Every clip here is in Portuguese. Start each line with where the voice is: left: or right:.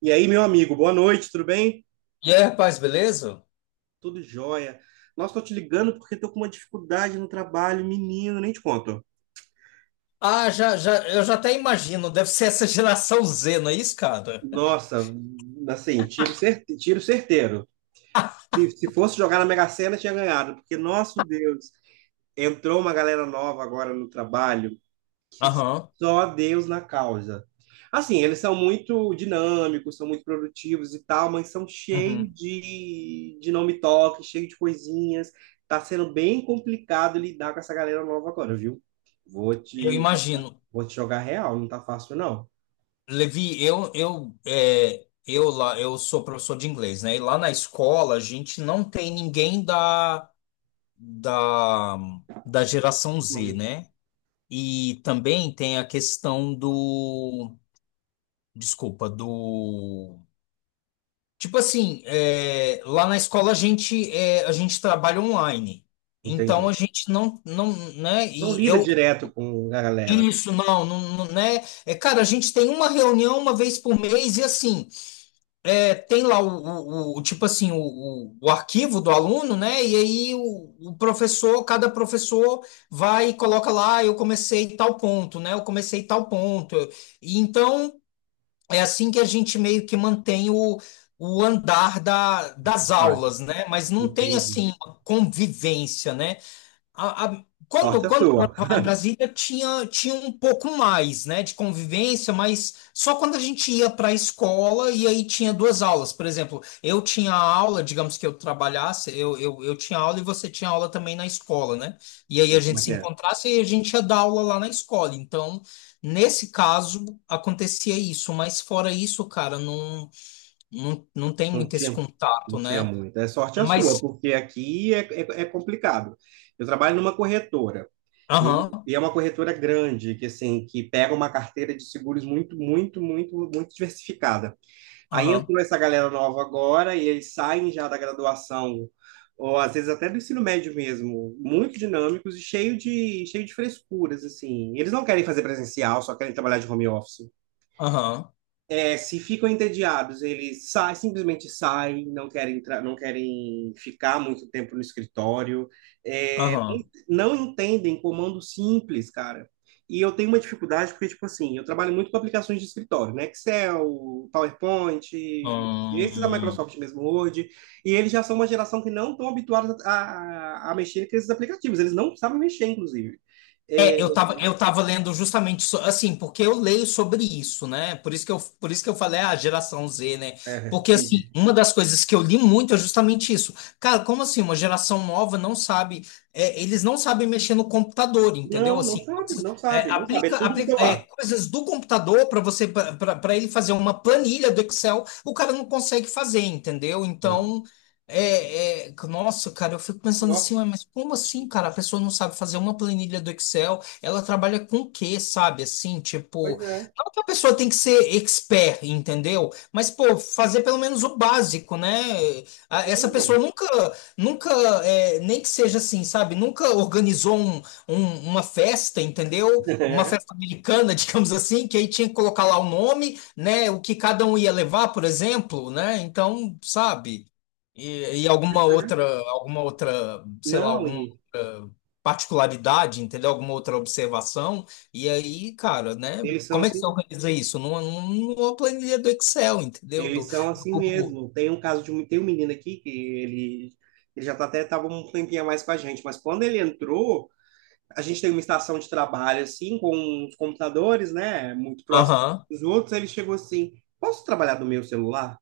right: E aí, meu amigo, boa noite, tudo bem?
left: E aí, rapaz, beleza?
right: Tudo jóia. Nossa, tô te ligando porque tô com uma dificuldade no trabalho, menino, nem te conto.
left: Ah, já, já, eu já até imagino, deve ser essa geração Z, não é isso, cara?
right: Nossa, assim, tiro certeiro. Se fosse jogar na Mega Sena, tinha ganhado, porque, nosso Deus, entrou uma galera nova agora no trabalho. Que
left: Aham.
right: só Deus na causa. Assim, eles são muito dinâmicos, são muito produtivos e tal, mas são cheios
left: Uhum.
right: de nome toque, cheio de coisinhas. Tá sendo bem complicado lidar com essa galera nova agora, viu? Vou
left: Eu
right: te,
left: imagino.
right: vou te jogar real, não tá fácil, não.
left: Levi, eu, é, eu lá, eu sou professor de inglês, né? E lá na escola a gente não tem ninguém da, da geração Z, né? E também tem a questão do, desculpa, do. Tipo assim, lá na escola a gente, a gente trabalha online. Então a
right: Entendi.
left: gente não, né?
right: Não
left: E
right: lida
left: eu
right: direto com a galera
left: isso não, né? É, cara, a gente tem uma reunião uma vez por mês e assim, tem lá tipo assim o arquivo do aluno, né? E aí o professor, cada professor vai e coloca lá, "Ah, eu comecei tal ponto, né? Eu comecei tal ponto." E então é assim que a gente meio que mantém o andar
right: da
left: das
right: carruagem.
left: aulas, né? Mas não tem
right: Entendi.
left: assim uma convivência, né? A- a- quando,
right: Sorte a
left: quando eu
right: sua.
left: morava lá em Brasília, tinha um pouco mais, né, de convivência, mas só quando a gente ia para a escola e aí tinha duas aulas. Por exemplo, eu tinha aula, digamos que eu trabalhasse, eu tinha aula e você tinha aula também na escola, né? E aí
right: Sei
left: a
right: como
left: gente
right: é
left: se
right: que é.
left: encontrasse e a gente ia dar aula lá na escola. Então, nesse caso, acontecia isso, mas fora isso, cara, não tem
right: Não
left: muito esse
right: tinha,
left: contato,
right: não tinha
left: né?
right: muito. É sorte a sua,
left: Mas,
right: porque aqui é complicado. Eu trabalho numa corretora, e,
left: aham,
right: e é uma corretora grande, que assim, que pega uma carteira de seguros muito, muito, muito, muito diversificada. Aí
left: aham,
right: entrou essa galera nova agora, e eles saem já da graduação, ou às vezes até do ensino médio mesmo, muito dinâmicos e cheio de frescuras, assim. Eles não querem fazer presencial, só querem trabalhar de home office.
left: aham,
right: É, se ficam entediados, eles saem, simplesmente saem, não querem entrar, não querem ficar muito tempo no escritório, é,
left: aham.
right: não entendem comando simples, cara. E eu tenho uma dificuldade porque, tipo assim, eu trabalho muito com aplicações de escritório, né? Excel, PowerPoint, esses da
left: Hum,
right: Microsoft mesmo, Word, e eles já são uma geração que não estão habituados a mexer com esses aplicativos, eles não sabem mexer, inclusive. É,
left: É, eu tava lendo justamente assim, porque eu leio sobre isso, né? Por isso que eu falei a, geração Z, né?
right: É,
left: Porque assim,
right: entendi.
left: uma das coisas que eu li muito é justamente isso. Cara, como assim uma geração nova não sabe, eles não sabem mexer no computador, entendeu?
right: Não,
left: Assim, coisas, é,
right: não sabe, é
left: aplica,
right: tudo no
left: aplica, é,
right: celular.
left: coisas do computador para você para ele fazer uma planilha do Excel, o cara não consegue fazer, entendeu? Então, nossa, cara, eu fico pensando
right: Nossa,
left: assim, "Ué, mas como assim, cara? A pessoa não sabe fazer uma planilha do Excel, ela trabalha com o quê, sabe?" Assim,
right: pois
left: tipo,
right: é.
left: não que a pessoa tem que ser expert, entendeu? Mas, pô, fazer pelo menos o básico, né? Essa
right: Não.
left: pessoa nunca, nunca, nem que seja assim, sabe? Nunca organizou uma festa, entendeu? Uma festa americana, digamos assim, que aí tinha que colocar lá o nome, né? O que cada um ia levar, por exemplo, né? Então, sabe? E sei lá,
right: Não,
left: alguma
right: e
left: outra particularidade, entendeu? Alguma outra observação. E aí, cara, né?
right: eles são
left: Como é que
right: assim,
left: você organiza isso? Numa planilha do Excel, entendeu? Do,
right: eles são
left: do
right: assim
left: Google.
right: mesmo. Tem um caso de um, tem um menino aqui que ele já tá até estava um tempinho a mais com a gente, mas quando ele entrou, a gente tem uma estação de trabalho assim com os computadores, né, muito próximo
left: Aham.
right: dos outros, ele chegou assim: "Posso trabalhar do meu celular?"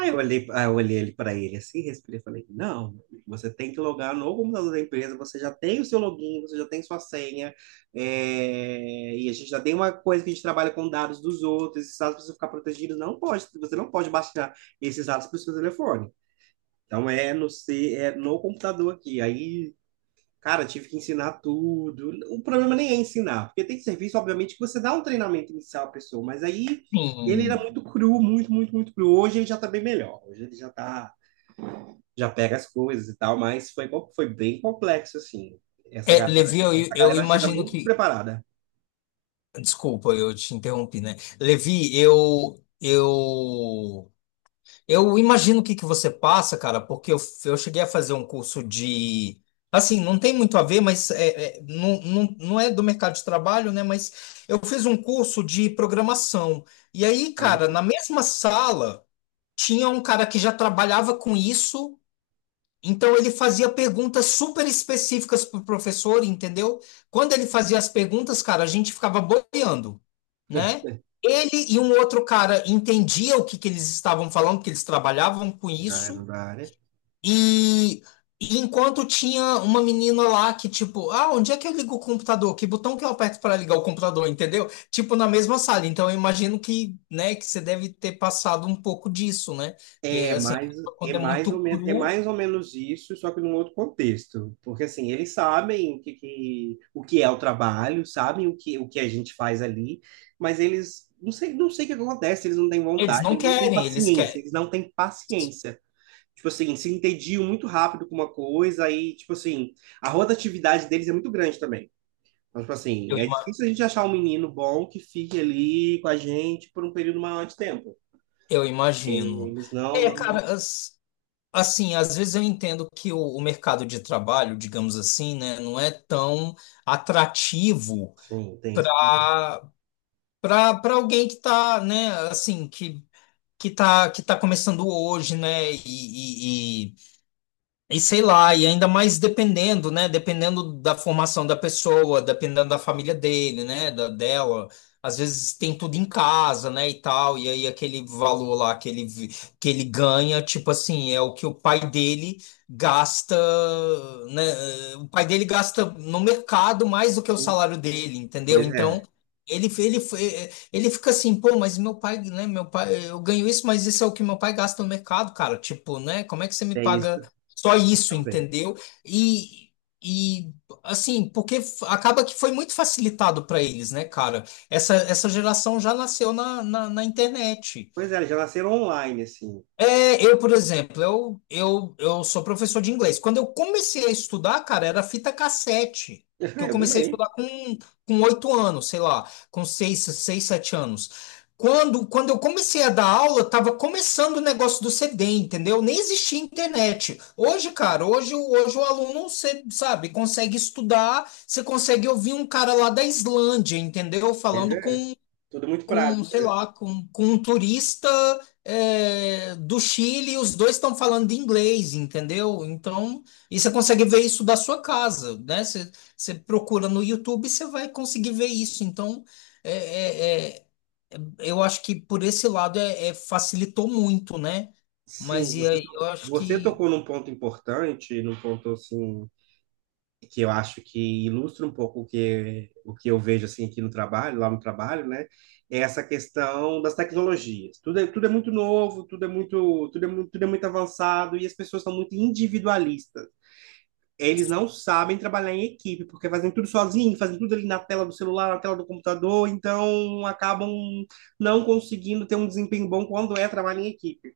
right: Aí eu olhei ele para ele assim, respirei e falei, não, você tem que logar no computador da empresa, você já tem o seu login, você já tem sua senha, e a gente já tem uma coisa que a gente trabalha com dados dos outros, esses dados precisam ficar protegidos, você não pode baixar esses dados para o seu telefone. Então é no, se- é no computador aqui. Aí cara, tive que ensinar tudo. O problema nem é ensinar, porque tem serviço, obviamente, que você dá um treinamento inicial à pessoa, mas aí ele era
left: Sim.
right: muito cru, muito cru. Hoje ele já tá bem melhor. Hoje ele já tá, já pega as coisas e tal, mas foi, co- foi bem complexo, assim.
left: É, Levi, eu,
right: Essa
left: eu
right: galera chega
left: imagino
right: muito
left: que.
right: despreparada.
left: Desculpa, eu te interrompi, né? Levi, Eu imagino o que que você passa, cara, porque eu cheguei a fazer um curso de. Assim, não tem muito a ver, mas não é do mercado de trabalho, né? Mas eu fiz um curso de programação. E aí,
right: Ah, mas
left: cara, na mesma sala, tinha um cara que já trabalhava com isso. Então ele fazia perguntas super específicas pro professor, entendeu? Quando ele fazia as perguntas, cara, a gente ficava boiando, né? Ele e um outro cara entendia o que que eles estavam falando, porque eles trabalhavam com
right: já era
left: isso.
right: da área.
left: E, e enquanto tinha uma menina lá que tipo, ah, onde é que eu ligo o computador? Que botão que eu aperto para ligar o computador, entendeu? Tipo na mesma sala. Então eu imagino que, né, que você deve ter passado um pouco disso, né? Porque
right: É
left: assim,
right: mais, é
left: quando é
right: mais ou
left: muito
right: menos, é
left: cru.
right: mais ou menos isso, só que num outro contexto. Porque assim, eles sabem o que, que- o que é o trabalho, sabem o que a gente faz ali, mas eles não sei, não sei o que acontece, eles não têm
left: Eles
right: vontade,
left: não querem, eles querem.
right: eles não têm paciência. Tipo assim, se entediam muito rápido com uma coisa, aí, tipo assim, a rotatividade deles é muito grande também. Então, tipo
left: Eu,
right: assim, é
left: ima-
right: difícil a gente achar um menino bom que fique ali com a gente por um período maior de tempo.
left: eu imagino.
right: Eles não,
left: É,
right: não,
left: cara, assim, às vezes eu entendo que o mercado de trabalho, digamos assim, né, não é tão atrativo
right: sim, tem esse problema.
left: para para alguém que tá, né, assim, que tá começando hoje, né, e sei lá, e ainda mais dependendo, né? Dependendo da formação da pessoa, dependendo da família dele, né? Da dela. Às vezes tem tudo em casa, né? E tal. E aí aquele valor lá que ele ganha, tipo assim, é o que o pai dele gasta, né? O pai dele gasta no mercado mais do que o
right: Sim.
left: salário dele, entendeu?
right: Pois
left: Então.
right: é,
left: Ele, ele, ele fica assim, pô, mas meu pai, né? Meu pai, eu ganho isso, mas isso é o que meu pai gasta no mercado, cara. Tipo, né? Como é que você me
right: é isso
left: paga? Só isso,
right: também.
left: entendeu? E, e assim, porque acaba que foi muito facilitado para eles, né, cara? Essa geração já nasceu na internet.
right: Pois é, eles já nasceram online, assim.
left: É, por exemplo, eu sou professor de inglês. Quando eu comecei a estudar, cara, era fita cassete. Que eu
right: Eu
left: comecei a
right: também.
left: estudar com 8 anos, sei lá, com seis, 7 anos. Quando eu comecei a dar aula, tava começando o negócio do CD, entendeu? Nem existia internet. Hoje, cara, hoje, hoje o aluno, você sabe, consegue estudar, você consegue ouvir um cara lá da Islândia, entendeu?
right: Pois
left: Falando
right: é, tudo muito prático.
left: sei lá, com um turista, do Chile, e os dois estão falando de inglês, entendeu? Então, e você consegue ver isso da sua casa, né? Você procura no YouTube, e você vai conseguir ver isso. Então, é, é- é- eu acho que por esse lado facilitou muito, né? Mas
right: Sim,
left: e
right: você,
left: aí, eu
right: to-
left: acho
right: você
left: que.
right: tocou num ponto importante, num ponto, assim, que eu acho que ilustra um pouco o que eu vejo, assim, aqui no trabalho, lá no trabalho, né? É essa questão das tecnologias. Tudo é muito novo, tudo é muito, tudo é, mu- tudo é muito avançado e as pessoas são muito individualistas. Eles não sabem trabalhar em equipe, porque fazem tudo sozinho, fazem tudo ali na tela do celular, na tela do computador, então acabam não conseguindo ter um desempenho bom quando é trabalho em equipe.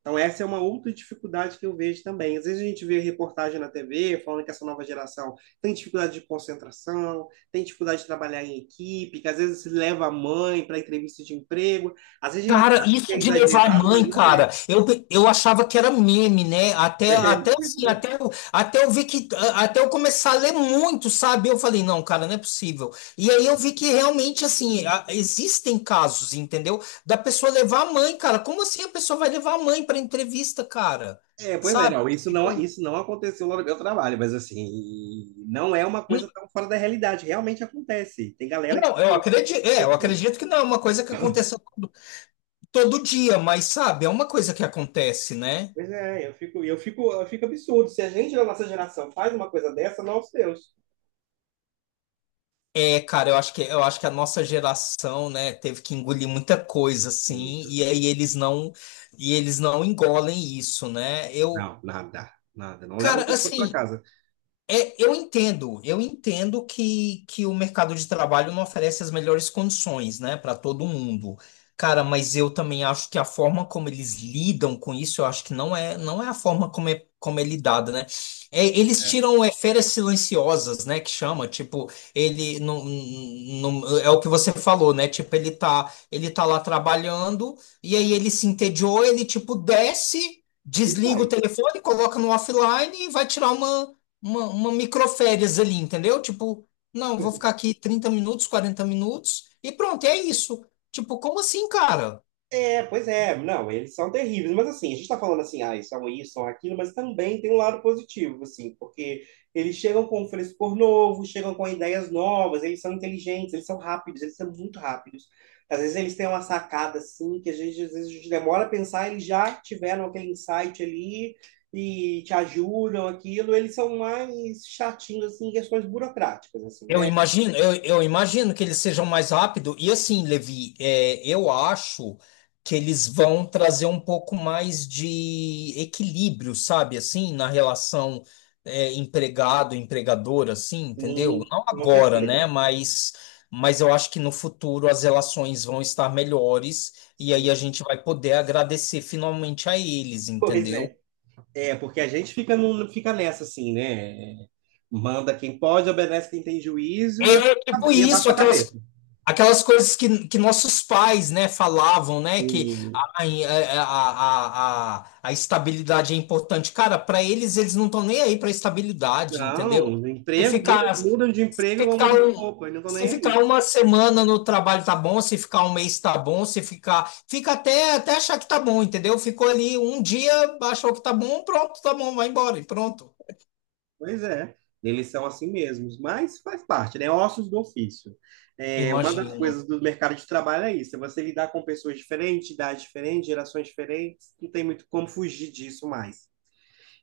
right: Então essa é uma outra dificuldade que eu vejo também. Às vezes a gente vê reportagem na TV falando que essa nova geração tem dificuldade de concentração, tem dificuldade de trabalhar em equipe, que às vezes leva a mãe para entrevista de emprego. Às vezes a gente
left: Cara,
right: acha que
left: isso
right: é
left: de levar
right: exagerado,
left: mãe,
right: mas não é.
left: cara, eu achava que era meme, né? Até, até assim, até, eu- até eu ver que, até eu começar a ler muito, sabe? Eu falei, não, cara, não é possível. E aí eu vi que realmente, assim, existem casos, entendeu? Da pessoa levar a mãe, cara. Como assim a pessoa vai levar a mãe para entrevista, cara?
right: É, pois é,
left: Sabe?
right: não,
left: Tipo,
right: isso não aconteceu lá no meu trabalho, mas assim, não é uma
left: n-
right: coisa tão fora da realidade, realmente acontece. Tem galera que.
left: não,
right: Que-
left: eu acredito que não é uma coisa que aconteceu todo dia, mas sabe, é uma coisa que acontece, né?
right: Pois é, eu fico absurdo. Se a gente da nossa geração faz uma coisa dessa, nosso Deus.
left: É, cara, eu acho que a nossa geração, né, teve que engolir muita coisa, assim,
right: Muito.
left: e aí eles não engolem isso, né? Eu,
right: Não, nada, nada. Não leva o
left: cara,
right: telefone para
left: assim.
right: casa.
left: É, eu entendo que o mercado de trabalho não oferece as melhores condições, né, para todo mundo. Cara, mas eu também acho que a forma como eles lidam com isso, eu acho que não é a forma como é lidada, né? É, eles
right: É.
left: tiram férias silenciosas, né, que chama, tipo, ele não, é o que você falou, né? Tipo, ele tá lá trabalhando e aí ele se entediou, ele tipo desce,
right: E
left: desliga o
right: sai.
left: telefone, coloca no offline e vai tirar uma uma microférias ali, entendeu? Tipo, não, vou ficar aqui 30 minutos, 40 minutos e pronto, é isso. Tipo, como assim, cara?
right: É, pois é, não, eles são terríveis, mas assim, a gente tá falando assim, ah, são isso, são aquilo, mas também tem um lado positivo, assim, porque eles chegam com um frescor novo, chegam com ideias novas, eles são inteligentes, eles são rápidos, eles são muito rápidos. Às vezes eles têm uma sacada, assim, que a gente, às vezes a gente demora a pensar, eles já tiveram aquele insight ali e te ajudam, aquilo, eles são mais chatinhos, assim, em questões burocráticas, assim,
left: Eu
right: né?
left: imagino, eu imagino que eles sejam mais rápido. E assim, Levi, eu acho que eles vão trazer um pouco mais de equilíbrio, sabe? Assim, na relação empregado-empregador, assim, entendeu?
right: Sim,
left: Não
right: com
left: agora, né?
right: certeza,
left: Mas eu acho que no futuro as relações vão estar melhores e aí a
right: sim.
left: gente vai poder agradecer finalmente a eles,
right: Pois
left: entendeu?
right: é. É, porque a gente fica, num, fica nessa assim, né? Manda quem pode, obedece quem tem juízo e, a-
left: É tipo
right: e
left: isso,
right: abaixa a cabeça.
left: aquelas coisas que nossos pais, né, falavam, né, que
right: Sim.
left: a estabilidade é importante. Cara, para eles, eles não estão nem aí para estabilidade, entendeu?
right: Não, no
left: Se
right: emprego, muda,
left: ficar,
right: mudam de emprego igual
left: ficar
right: muda de
left: um,
right: roupa, e não estão
left: se
right: nem
left: ficar
right: aí.
left: uma semana no trabalho tá bom, se ficar um mês tá bom, se ficar, fica até achar que tá bom, entendeu? Ficou ali um dia, achou que tá bom, pronto, tá bom, vai embora e pronto.
right: Pois é, eles são assim mesmos, mas faz parte, né? Ossos do ofício. É, uma das
left: Imagino,
right: coisas do mercado de trabalho é isso, é você lidar com pessoas diferentes, idades diferentes, gerações diferentes, não tem muito como fugir disso mais.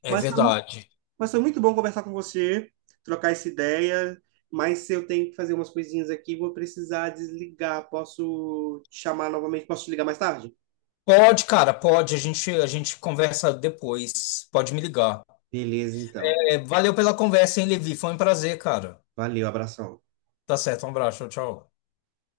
left: é
right: Mas
left: verdade.
right: Mas foi muito bom conversar com você, trocar essa ideia. Mas se eu tenho que fazer umas coisinhas aqui, vou precisar desligar. Posso te chamar novamente? Posso te ligar mais tarde?
left: Pode, cara, pode. A gente conversa depois. Pode me ligar.
right: Beleza, então.
left: É, valeu pela conversa, hein, Levi? Foi um prazer, cara.
right: Valeu, abração.
left: Tá certo, um abraço, tchau. Tchau.